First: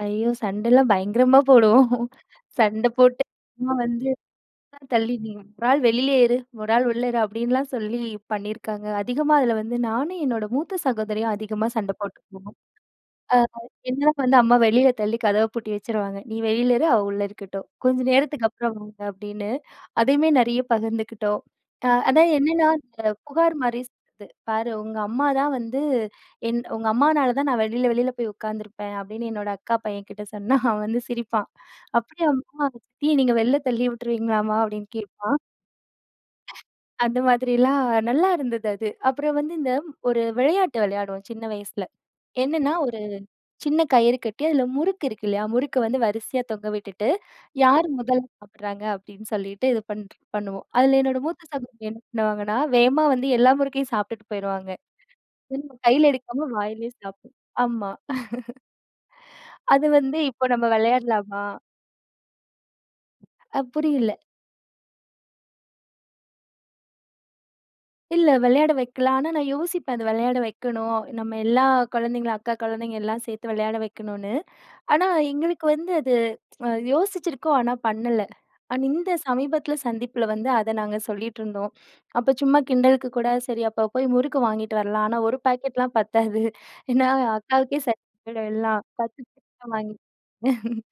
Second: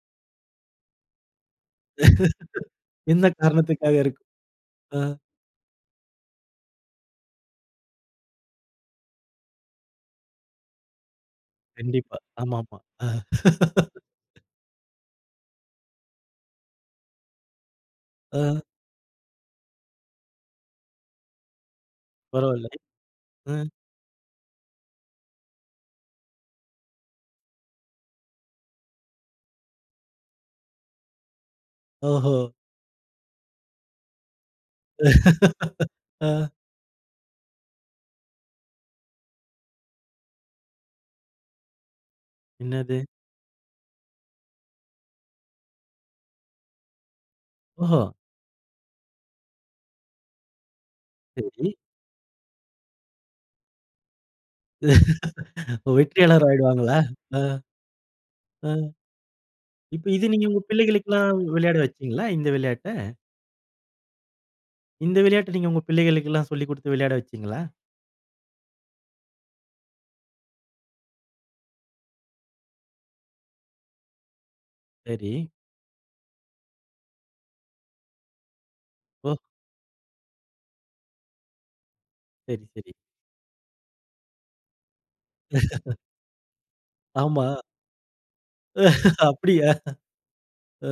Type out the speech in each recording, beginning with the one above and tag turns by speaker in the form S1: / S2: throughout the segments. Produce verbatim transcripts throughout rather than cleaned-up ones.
S1: ஐயோ! சண்டலாம் பயங்கரமா போடுவோம். சண்டை போட்டு
S2: எந்த
S1: அம்மா
S2: காரணத்துக்காக
S1: வந்து,
S2: இருக்
S1: [unintelligible]
S2: அ.
S1: தள்ளி நீ ஒரு ஆள் வெளிலயேயிரு "ஒரு ஆள் உள்ள தான்." அப்படின்லாம் சொல்லி பண்ணிருக்காங்க. அதிகமா அதுல வந்து நானும் என்னோட மூத்த சகோதரியும் அதிகமா சண்ட
S2: கண்டிப்பா.
S1: போட்டுக்குவோம்.
S2: ஆமாமா. அ
S1: அ என்ன வந்து அம்மா வெளியில தள்ளி கதவ பூட்டி வச்சுருவாங்க, "நீ வெளியில இரு, அவ உள்ள இருக்கட்டும். கொஞ்ச
S2: அ.
S1: நேரத்துக்கப்புறம் வாங்க" அப்படின்னு. அதையுமே நிறைய பகிர்ந்துக்கிட்டோம். அ அதான் என்னன்னா,
S2: பரவாயில்லை.
S1: இந்த புகார்
S2: ம்.
S1: மாரி [unintelligible] பாரு உங்க அம்மா தான் வந்து, "என் உங்க அம்மானால தான் நான் வெளியில வெளியில போய் உட்காந்துருப்பேன்" அப்படின்னு என்னோட அக்கா பையன்கிட்ட சொன்னா அவன் வந்து சிரிப்பான்.
S2: ஓஹோ!
S1: "அப்படியாம்மா சித்திய நீங்க வெளில தள்ளி விட்டுருவீங்களாம்மா?" அப்படின்னு கேட்பான்.
S2: அ.
S1: அந்த மாதிரிலாம் நல்லா இருந்தது அது. அப்புறம் வந்து இந்த ஒரு விளையாட்டு விளையாடுவோம் சின்ன வயசுல. என்னன்னா ஒரு
S2: என்னது?
S1: சின்ன கயிறு கட்டி அதுல முறுக்கு இருக்கு இல்லயா, முறுக்கு வந்து வரிசையா தொங்க விட்டுட்டு, யார்
S2: ஓஹோ!
S1: முதல்ல சாப்டுறாங்க அப்படின்னு சொல்லிட்டு இது பண் ட் பண்ணுவோம். அதுல என்னோட மூத்த
S2: சரி.
S1: சகோதரி என்ன பண்ணுவாங்கன்னா, வேகமா வந்து எல்லா முறுக்கையும் சாப்பிட்டுட்டு போயிருவாங்க. கையில
S2: வெற்றியாளர்
S1: எடுக்காம வாயிலயே
S2: ஆயிடுவாங்களா? அ.
S1: சாப்பிடணும் ஆமா
S2: அ
S1: "அது
S2: இப்ப
S1: வந்து
S2: இது நீங்க
S1: இப்ப
S2: உங்க
S1: நம்ப
S2: பிள்ளைகளுக்குலாம்
S1: விளையாடலாமா?"
S2: விளையாட வச்சீங்களா, இந்த விளையாட்ட?
S1: அ புரியில.
S2: இந்த விளையாட்ட நீங்க உங்க பிள்ளைகளுக்குலாம் சொல்லிக் குடுத்து விளையாட வச்சீங்களா?
S1: இல்ல விளையாட வைக்கலாம். ஆனா நான் யோசிப்பேன், அதை விளையாட வைக்கணும். நம்ம எல்லா குழந்தைங்கள, அக்கா குழந்தைங்க எல்லாம் சேர்த்து விளையாட வைக்கணும்னு. ஆனா,
S2: சரி.
S1: எங்களுக்கு வந்து அது யோசிச்சிருக்கோம் ஆனா பண்ணல. ஆனா இந்த
S2: ஓ.
S1: சமீபத்துல சந்திப்புல வந்து, அத நாங்க சொல்லிட்ருந்தோம். அப்ப சும்மா
S2: சரி, சரி.
S1: கிண்டலுக்கு கூட சரி அப்ப போய் முறுக்கு வாங்கிட்டு வரலாம். ஆனா, ஒரு பாக்கெட்லாம் பத்தாது. ஏன்னா
S2: ஆமா.
S1: அக்காவுக்கே சரியா போய்டும் எல்லாம். பத்து [unintelligible]
S2: அப்படியா?
S1: வாங்கிட்டு [unintelligible]
S2: ஆ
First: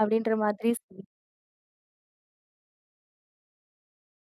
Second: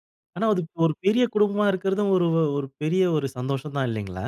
S1: அப்படின்ற
S2: ஆனா அது
S1: மாதிரி
S2: ஒரு
S1: [unintelligible]
S2: பெரிய குடும்பமா இருக்குறதும் ஒரு வ -ஒரு பெரிய ஒரு சந்தோஷம் தான் இல்லைங்களா?